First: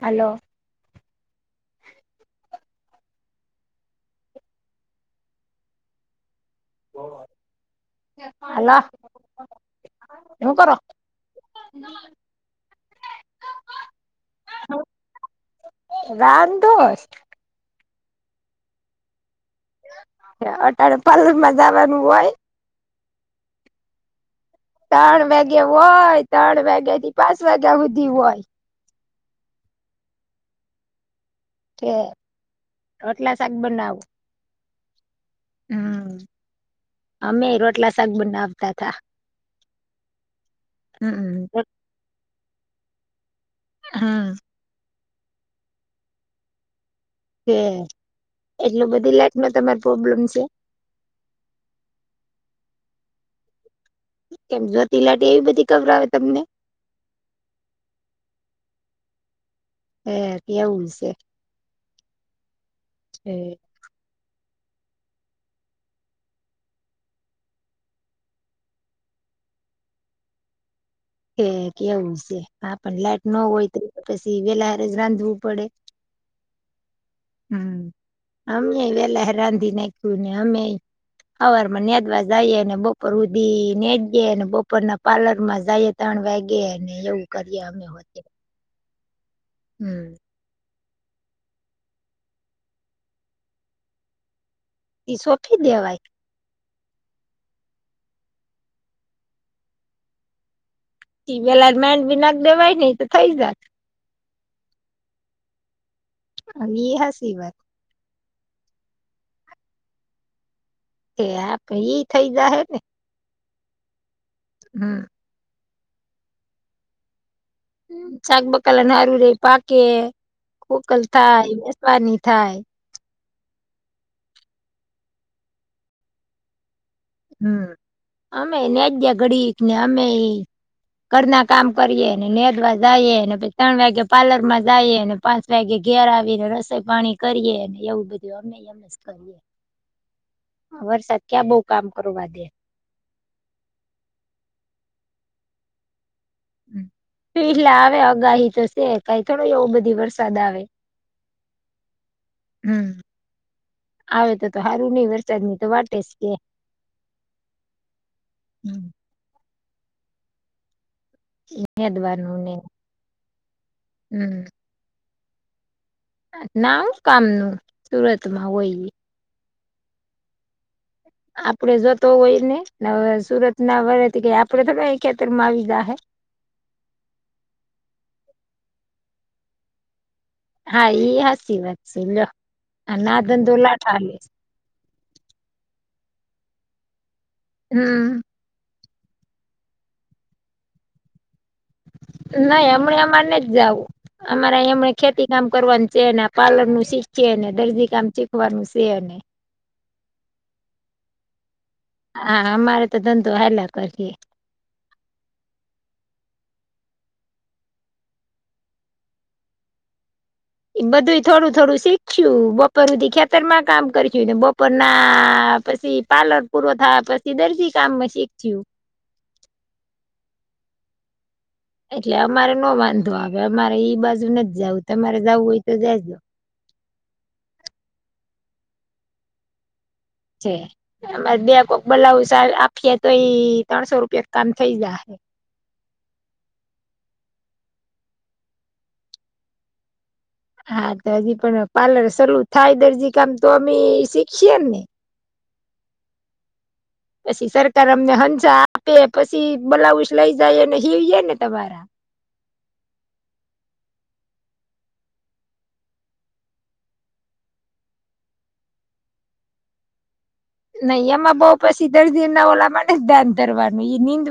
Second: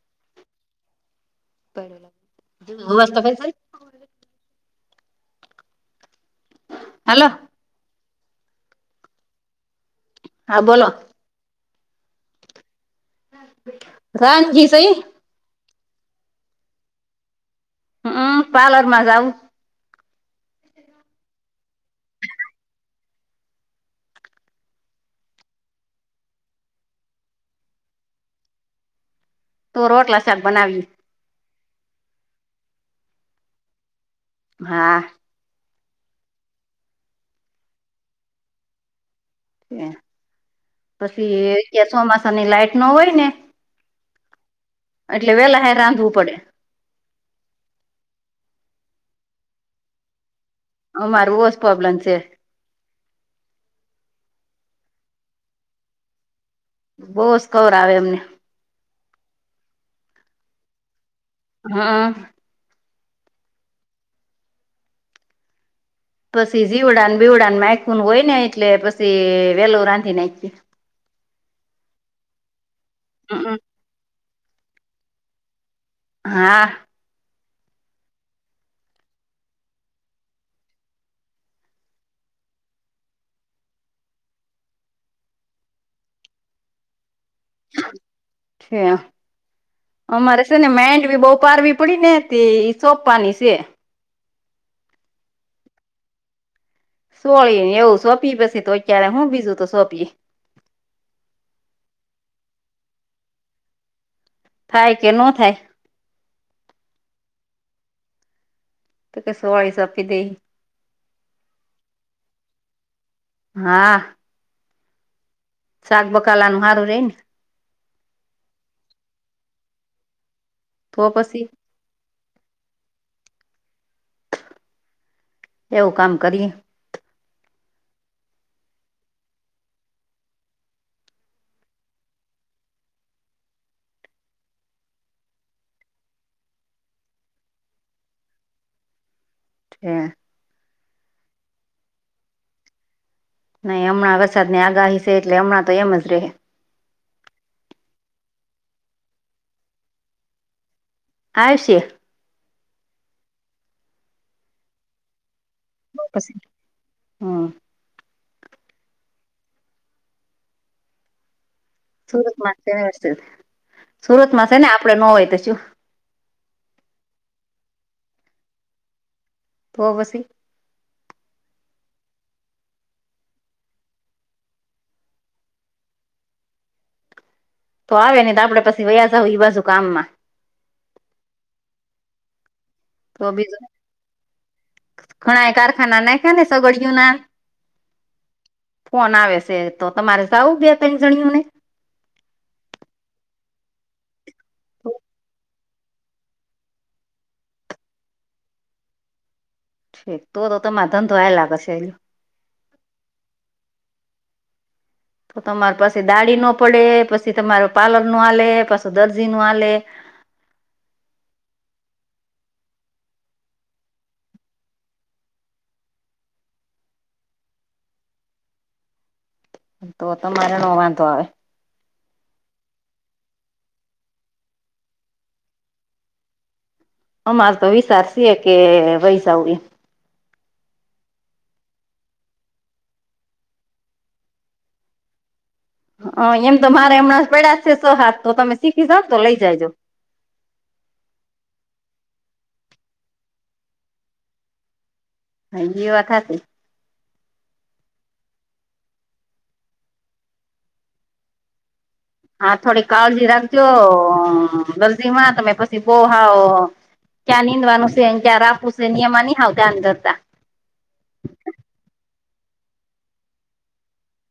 હાલો. ુંસ્ તો ફ [unintelligible] કોલે [unintelligible] હાલો. હાલો, હુ હા કરો? બોલો હમ [unintelligible] રાનજી સહી. રામ દોષ. હમ પાર્લર માં જાવું. અટાણે પાલર માં જવાનું હોય. ત્રણ વાગે હોય ત્રણ વાગ્યા થી પાંચ વાગ્યા સુધી હોય. તું રોટલા શાક બનાવી થેક રોટલા શાક બનાવું. હા. હમ, અમે રોટલા શાક બ નાવતા તા. પછી હમ અત્યારે ચોમાસાની લાઈટ ન હોય ને. હમ. એટલે વેલા હે રાંધવું પડે. કે એટલ બધી લાઈટમાં તમાર પ્રોબ્લેમ છે? અમારે [unintelligible] જ પ્રોબ્લેમ છે. કેમ જોતિલાટી એવી બધી ખબર આવે તમને? બહ જ સ્કોડ કવર આવે એમને. હ એવું છે. હ. હ. પછી જીવડાાન બીવડા માયખું હોય ને એટલે પછી વેલો રાંધી નાખ. થેક કેવું છે હા પણ લાઈટ ન હોય તો પછી વેલારે જ રાંધવું પડે. હા. હમ, અમે વેલા રાંધી નાખ્યું ને અમે અવાર માં ન્યાદવા જઈએ અને બપોર ઉધી નનેદય અને બપોરના પ્લર માં જાયએ. તણ વાેગેને એવું કરીએ અમે. ઠેઅક [unintelligible] હમ. અમારે છે ને માઇન્ડ બી બહુ પારવી પડી ને તે સોંપવાની છે. એ સોખી દેવાય. સોળી ને એવું સોંપી પછી તો ક્યારે હું બીજું તો સોંપીએ. વેલા મેડ બી નાખ દેવાય નહ તો થઈ જત. થાય કે નો થાય હ ઈ હાસી વાત. તો કે સવાળી સરપી દઈ એ આપે ઈ થઈ જા હે ને હા હમ. શાક બકાલાનું હારું રે ને શાકબકાલા ના આવી રે પાકે ખોકલ તો પછી થાય બેસવાની થાય એવું કામ કરીએ. હમ અમે ન્યાજ્યા ઘડી ને અમે ઈ ઘરના કામ કરીએ નેદવા જાઈએ અને પછી ત્રણ વાગે પાર્લર માં જાઈએ. પાંચ વાગે ઘેર આવીને રસોઈ પાણી કરીએે અને એવું બધું અમે અમે કરીએ. હમ વરસાદ ક્યાં બઉ કામ કરવા દે. નહી હમણાં વરસાદની આગાહી છે એટલે હમણાં તો એમ જ રે. એટલે આવે અગાહી તો છે કઈ થોડો એવ બધી વરસાદ આવે આવશે. હમ આવે તો તો હારું નહી ને. ચટણી તો વાટે સ કે. પછી હમ હમ [unintelligible] સુરત માતે હશે સુરતમાં છે ને આપડે નો હોય તો શું. નાવ કામનું સુરતમાં હોય ઈ. તો વસી. આપડે જતો હોય ને હવે સુરતના વરાથી ગઈ આપડે થ અ ખેતરમાં આવી દા હે. તો આવે નહી આપડે પછી વયા જઈ બાજુ કામમાં હા ઈ હાચી વાત છે લો આના ધંધો લાઠ હાલે. ઘણાય કારખાના નાખ્યાને સગળીયો ના. હમ. ફોન આવે છે તો તમારે જાવું બે ત્રણ જણીઓને નહી હમણાં અમારે નહીં જાવું અમારે એમ ખેતી કામ કરવાનું છે ને પાલૅર નું શીખયે ને દર્જી કામ શીખવાનું છે ને હવે. તો તો તમારે ધંધો હાલયા પછે. હા હા અમાર ધંધો હાલયા કરાયે. તો તમારે પાછી દાળીનો પડે પછી તમાર પાર્લરનો આલે પાછું દરજીનું આલે એ બધું થોડું થોડું શીખયુ બપોર હુધી ખેતરમાં કામ કરીયુ ને બપોરના પછી પાર્લર પૂરો થવા પછી દજી કામમાં શીખયું. તો તમારા મા વાંધો આવે. એટલે અમારે નો વાંધો આવે અમારે ઈ બાજુ નથી જવું તમારે જવું હોય તે જાય. અમારે તો વિચાર છે કે વયસાવડી. છે એમાં બે કોક બલાઉઝ અ આખીએ તઈ ત્રણસો રૂપિયા કામ થઈ જા હ એમ તો મારે હમણાં પેડા છે સો હાથ તો તમે શીખીશ જાવ તો લઇ જા જો. હા તો હજી પણ પાર્લર શરૂ થાય દરજી કામ તો અમે શીખીએ ને. હા ઇ એ વાત હાચી પછી સરકાર અમને હન્ચા આપે પછી બલાઉઝ લઈ જાયને હી હીહિવે તમારા. હા થોડી કાળજી રાખજો દરજીમાં તમે પછી બો હાવ. ક્યા નિંદવાનું છે ક્યાં રાફુસે નિયમની હાવ ધ્યા અન કરતા. નહી એમાં બઉ પછી દર્દીના ઓલામાં જ ધ્યાન કરવાનું નીંદ.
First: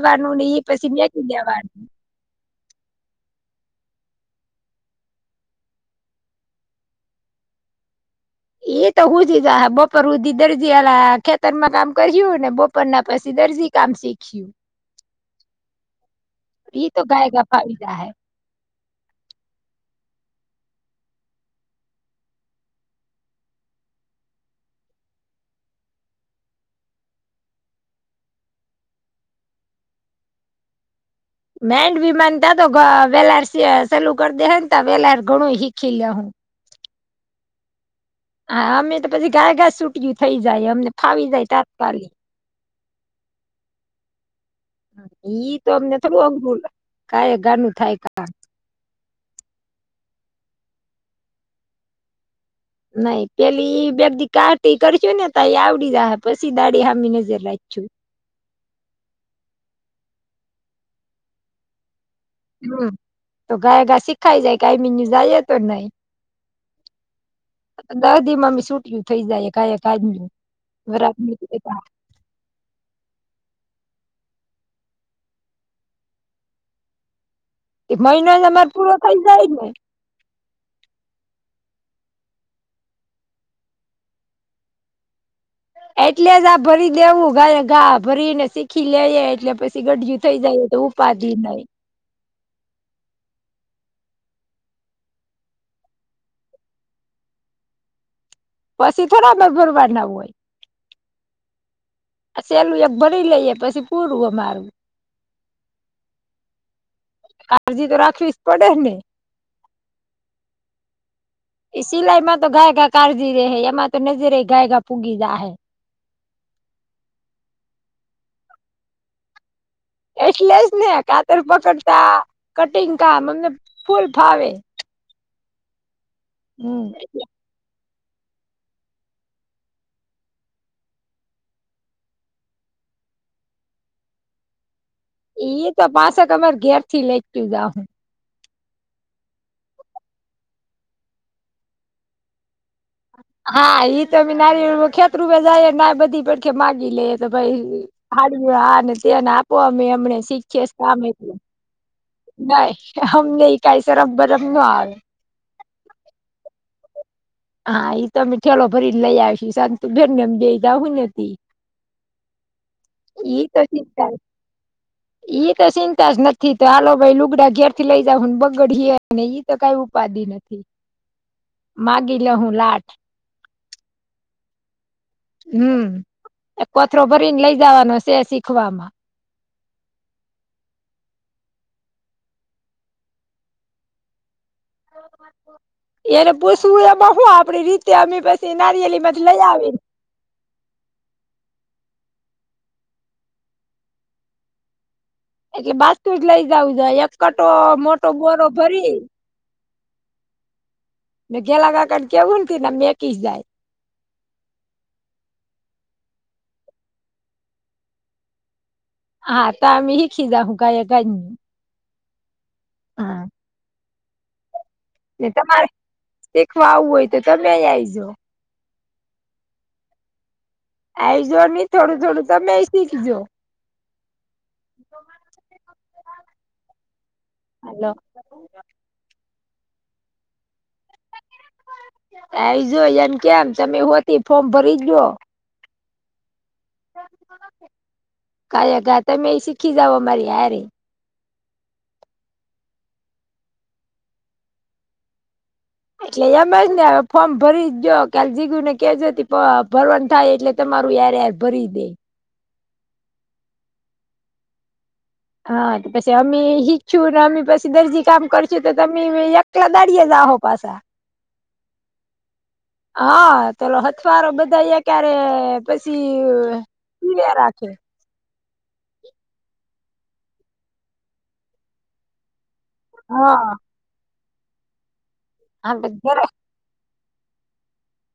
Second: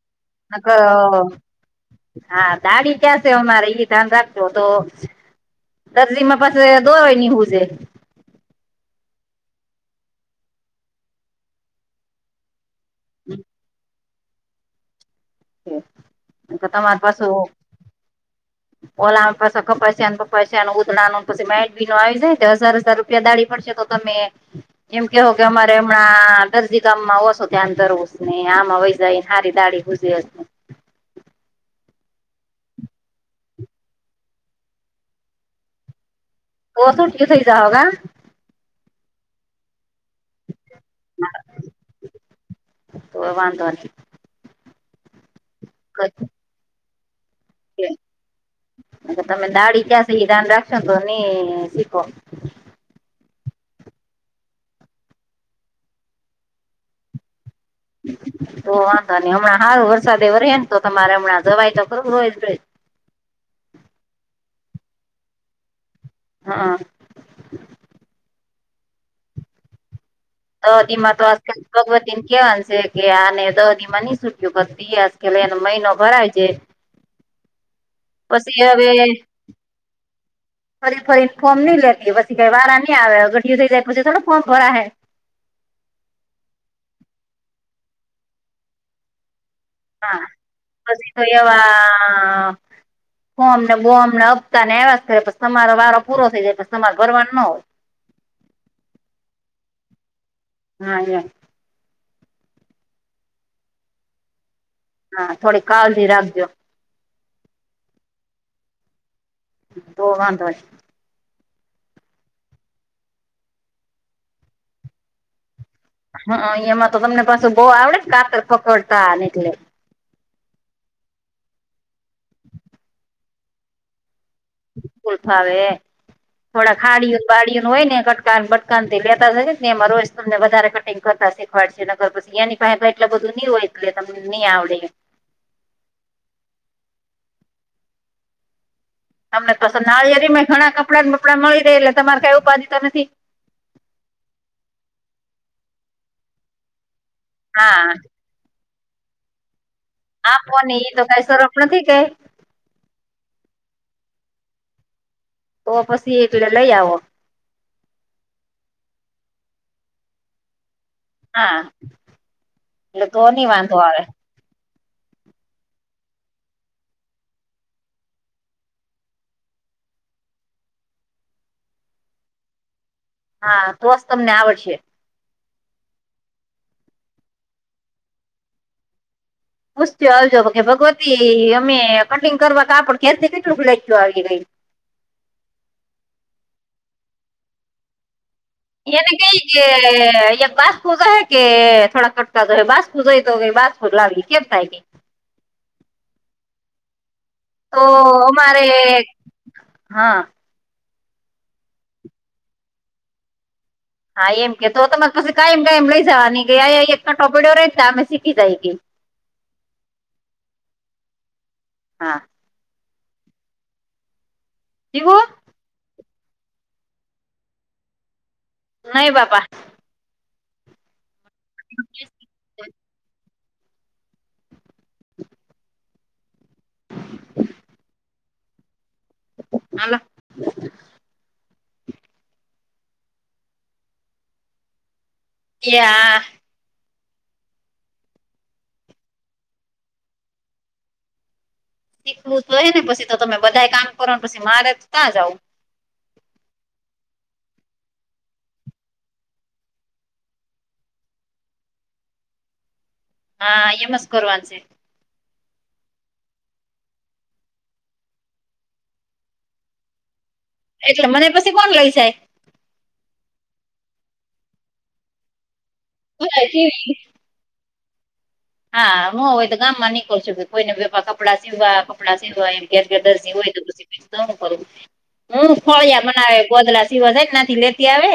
હા દાઢી ક્યાં છે અમારે એ ધ્યાન રાખજો તો દરજીમાં પાછું દોવાય નીવું છેે. એ તો હું જ બપો હદી દરજીલા ખેતરમાં કામ કર્યું ને બપ ના પછી દરજી કામ શીખ્યું. એ તો તમારે ગાય ગપાવીધા હે. ઓલા પાછ કપાસ્યા પપાસ અને ઉધડા ન પછી ડી નો આવી જાય હજાર હજાર રૂપિયા દાળી પડશે તો તો મે એમ કેહો કે અમારે હમણાં દરજી ગામમાં ઓછો ત્યાં તરવું ને આમાં વહી જાય હારી દાળી. બુજી [unintelligible] મેડમાન ત તો વેલાર સેલું કરી દે ત વેલાર ઘણું શીખી લેહું. બસઠી થઈ જઓગ [unintelligible] હા અમે તો પછી ગાય ગાસુ. ફ્રી થઈ જાય અમને ફાવી જાય તાત્કાલી. તો વાંધો નહી ઈ તો અમને થોડું અઘું ક એ ગનું થાય ક. અ તમે દાળી ક્યાં એ દાન રાખશો તો ની શીખો. નઈ પેલી બે દીકા કરશું ને ત એ આવડી જ પછી દાડી હામી નજર રાખ છું. તો વાંધો નહીં હમણાં હાવ વરસાદ એવો રહે ને તો તમારે હમણાં જવાય તો કર. હમ તો ગાય ઘા શીખાય જાય કઈ મિન્યુ જાય તો નહી. હા. દાદી મા બાઈક છૂટયું થઇ જાય કા ક આજું. તેમાં તો આજકાલ ભગવતી કેવાનછે. કે આને દદી માં નઈ સુૂટ્યું દ્યાસ કે એનો મહિનો ભરાય છે. એક પછી મહિનોમાર હવે પૂરો થઈ જાય જ ને. ફરી ફરીને ફોર્મ નઈ લે પછી કઈ વારા નહીં આવે ઘઢી થઈ જાય પછી થો ફોર્મ ભરા હે. એટલે જ આ ભરી દેવું ગા ગા ભરીને શીખી લેએ એટલે પી હા પછી તો, એવા બમ ને બોમ ને અપતા ને એવા જ કરે પછ તમારો વારો પૂરો થઈ જાય પછ તમારે ભરવાનું ના હોય. પછી થોડા આપડે ભરવા ના હોય. હા એ. સેલું એક ભરી લઈએ પછી પૂરું અમારું. હા થોડી કાળજી રાખજો. કાળજી તો રાખવી જ પડે ને. તો વાંધો નહીં. એ સિલાઈમાં તો ગાયગા કાળજી રહેે હ એમાં તો નજરે ગાયગા ભૂગી જાય હે. હા અ એમાં તો તમને પાસે બહુ આવડે ને કાતર પકડતા એટલે. એટલે જ ને કાતર પકડતા કટિંગ કામ અમને ફૂલ ફાવે. ફૂલ ફાવે, થોડા હમ ખાડીઓ બાડીઓ ન હોય ને કટકા બટ દુાનથી લેતા થ ને એમાં રોજ તમને વધારે કટિંગ કરતા શીખવાડ છે નગરી એની પાસે એટલા બધું નહી હોય. એટલે તમને નહી આવડે. એ તો પાસેક અમાર ઘેર થી લેતું જા હું. તમને પસંદ નડિયાદી ઘણા કપડાં બપડાં મળી રહેે એટ તમારે કઈ ઉપાધિ તો નથી. હા એ તો નારી ખેતરૂપે જાય ના બધી પડખે માગી લે. તો ભાઈ હા હાડ આ ને તેને આપો અમે એમને શીખીએ આપોને ઈ કામ તો કઈ એટલે. સરફ નથી કે નઈ હમ નઈ કઈ સરમ બરમ ન આવે. તો પછી એક [unintelligible] લઈ આવો. હા એ તો અમે ઠેલો ફરીને લઈ આવીશ શંતુભેન ને એમ બે જાહું ને ઈ હા એટલે ઈ નહી તો વાંધો આવે [unintelligible] ઈ તો ચિંતા જ નથી તો હાલો ભાઈ લુગડા ઘેર થી લઇ જાવ હને બગડ ને ઈ તો કઈ ઉપાધિ ન. થી માગી લે હું લાઠ હા તોજ તમને આવડશે. હમ્મ કોથરો ભરીને લઈ જવાનો છે શીખવામાં. પૂસત્યોં આવજો કે ભગવતી અમે કટિંગ કરવા કાપડ ઘેરથી કેટલું લખું આવી ગઈ. એને પૂછવું એમાં હું આપડી રીતે અમે [unintelligible] એને માંથી કઈ લઈ કે આવી [unintelligible] [unintelligible] હે કે થોડા કટકા ઘરે બાસ પૂજો એ તો હવે બાસ [unintelligible] કેમ થાય ની. એટલે બાસ તું જ લઈ જાવું જોય એક કટો તો મોટો બોરો અમારે ભરી હા મે ઘેલા કાકાને કેવુંન ને ના મેકી જાય. હા એમ કે તો હુતો મે પછી કાયમ કઈ લઈ જવાની ગઈ આ એક ટો [unintelligible] રહીને અમે શીખી જાયેગી. હા તો હમે હીકી જહુ [unintelligible] હા. હા. એવું કે તમારે શીખવા આવું હોય તો તમે આઈજો. નહી બાપા. આઈજો નહી થોડું થોડું તમેય શીખજો. [inaudible] [inaudible] હાલો. [inaudible] હલો. આઈ જો એમ કેમ તમે હોતી ફોર્મ ભરીજો. એ હા કાલે કા તમે એ શીખી જાવો અમારી હરી. શીખવું તોય હે ને પછી તો તમે બધા કામ કરો ને પછી મારે ત્યાં જાવું? એટલે એમ જ ને ફોર્મ ભરી દયો કાલે જીગું ને કેજતી ભરવાનું થાય એટલે તમારું યારે ભરી દે. હા એમ જ કરવાનું છે. હા પછી અમે હિખછું ને અમે પછી દરજી કામ કરશું તો તમે [unintelligible] કેટલા દાઢીએ જહો પાછા? એટલે મને પછી કોણ લઈ જાય? હા તો લો હથવારો બધા યે ક્યારે પછી બધા ટીવી ની રાખે. હા હું હોય તો ગામ માં નીકળ છું કે કોઈ ને બધા કપડાં સીવવા કપડાં સીવા એમ. કેમકે દરજી હા હોય તો તું શીખવીશ તો હું કરું હું કરું તમે યાર મને હવે ગોદલા સીવવા જાય ના થી લેતી આવે.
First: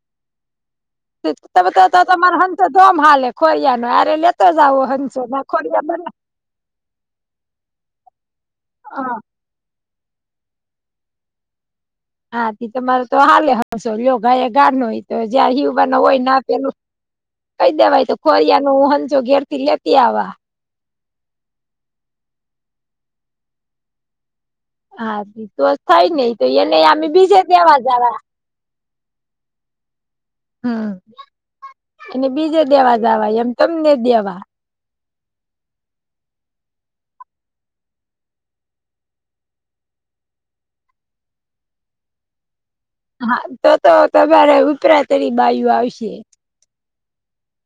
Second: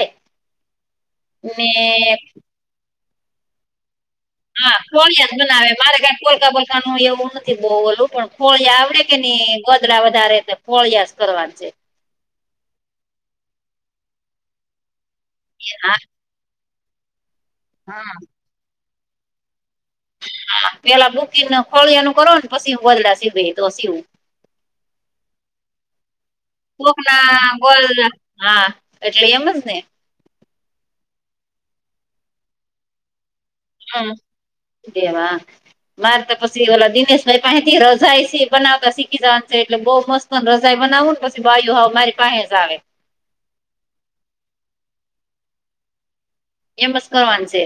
ને [unintelligible] હા હંસો ફોળિયા જ ના બનાવે ખોરિયા મારે બને કઈ કોઈકા કોઈક કનું એવું નથી બહુ ઓલું પણ ફોળિયા આવડે કે હા નઈ? ગદડા વધારે ફળિયાસ કરવા છે. હા તમારે તો હાલે હશો લો ગ એ ગા નય તો જયારે હયવા ન હા હોય ના પેલું કઈ દેવાય હા તો ખોરિયા નો હંચો ઘેર થી લેતી આવા. હા પેલા બુકીને ખોળિયાનું કરો ને પછી ગોદલા સીવી તો સીવું. હા તોસ થાય નહિ તો એને કોક અમે બીજે ના દેવા ગોદડા જવા. હા એટલે એમજ ને. હમ્મ અને બીજે દેવા જવાય એમ તમને દેવા. દેવા. માર તો પછી ઓલા દિનેશભાઈ પાથી રજાય છે બનાવતા શીખી જવાનું છે એટલે બહુ મસ્ત રજાઈ બનાવું ને પછી બાયું હવુ મારી પાસે જ આવે. હા તો તો તમારે ઉપરાતરી બાયુ આવશે. એમજ કરવાન છે.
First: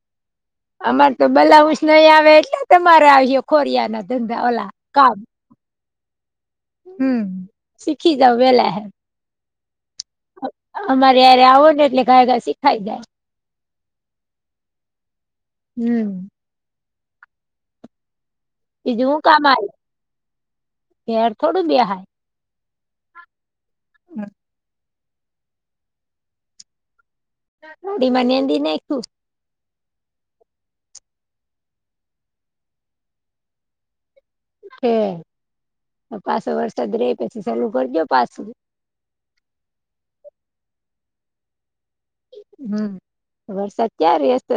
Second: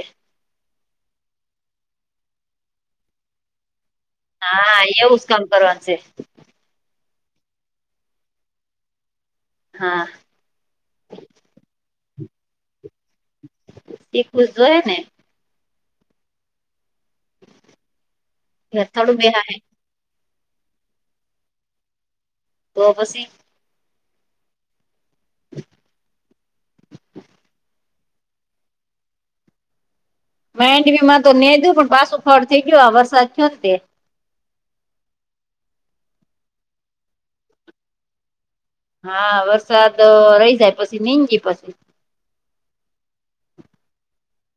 અમાર તો બલાઉજ નહી આવે એટલે તમારે આવસે. કોરિયાના ધંધા ઓલા હા કામ એવું જ કરવાનું છે હમ્મ શીખી જાવ વેહલા. હા. અમારે હારે આવો ને એટલે ઘાઘરા શીખાય જાય. શીખવું તો જોઈએ ને. હમ્મ. ઘેર બીજું થોડું હું કામ બેહાય આયુ ઘેર થોડું બેહાય? તો પછી? [inaudible] [unintelligible] માંડવીમાં તો નેધું પણ પાછું ફળ થઈ ગયયો આ વરસાદ થયો ને તે. છે પાછો વરસાદ રે પછી ચાલુ કરજો પાછું. હા વરસાદ રહી જાય પછી નેગી પછી. હમ વરસાદ ક્યા રે છે.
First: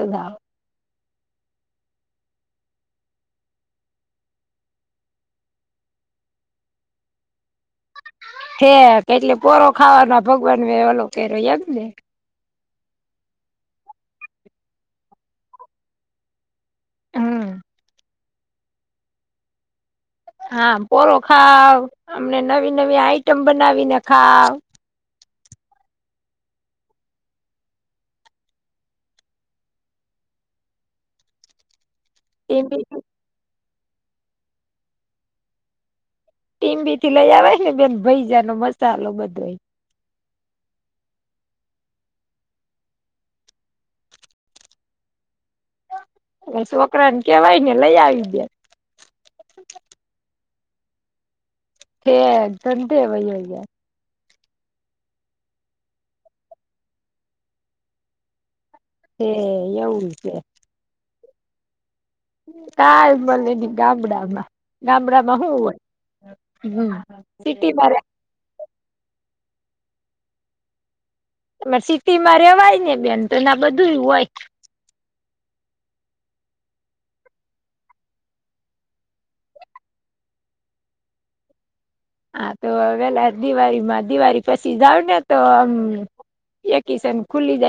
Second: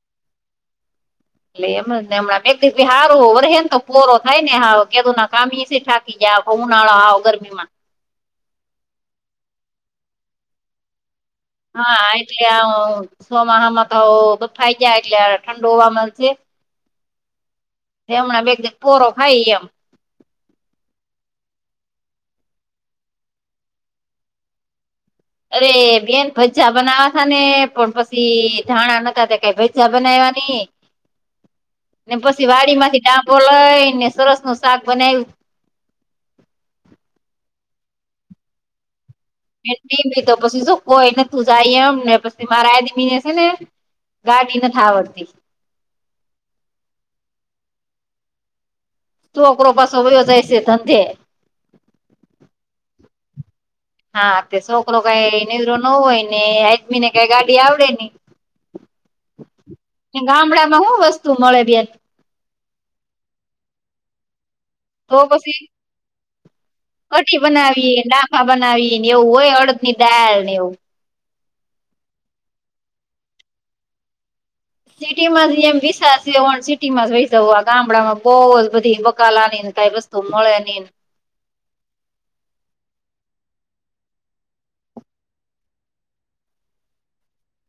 એટલે એમ ને હમણાં બે ભી સારું વર્હેને તો પરો થાય ને હારો કેદુ ના કામ. બીજા ઉનાળો આવ ગરમીમાં કે એટલે પોરો ખાવાના ભગવાન એલો કર્યો એમ. ને. હા એટલે સોમાહામાં તો બફાઇ જાય એટલે ઠંડુ હોવા મળશે. હમ હમણાં બે દ પોરો ખાઈ લેયો. હા પોરો ખાવ અમને નવી નવી આઈટમ બનાવીને ખાવ અરે બેન ભજા બનાવા તા ને પણ પછી ધાણા નતા કઈ ભ ચાબનાવાની [inaudible] ને પછી વાડી ટીમ્બી માંથી ડાંબો લઈ ને સરસ નું શાક બનાવ્યું. ટીમબી થી લઈ આવેય ને બેન ભૈજા નો મસાલો બધવાય નઈ તો પછી શું કોઈ તું જાય એમ ને પછી મારા આ દીમીને છે ને ગાડી ના થ આવડતી હ છોકરા ને કેવાય ને લઈ આવી ગયા તું અકરો પાસો વયો જાય છે ધંધે તે ઘઘો વયો જાય હા તે છોકરો કઈ નનીવરો ન હોય ને હજમી ને કઈ ગાડી આવડે ને તે એવું છે. માં હું વસ્તુ મળે બેન. કાલ મળલે ગાબડા માં. તો ગામડામાં હું પછી હોય સિટી મા રે બનાવી ને એવું હોય અડદ ની દાળ ને એવું. સિટી માં રેવાય ને બેન તો એના બધું હોય. સિટીમાંમ વિસ સિટી માં જ ગામડામાં બહુ જ બધી બકાલાનીને કાઇ વસ્ તું મળે નહીં ન. હા તો વેલા દિવાળીમાં દિવાળી પછી જાવ ને તો આમ, એકીસન ખુલી જાય.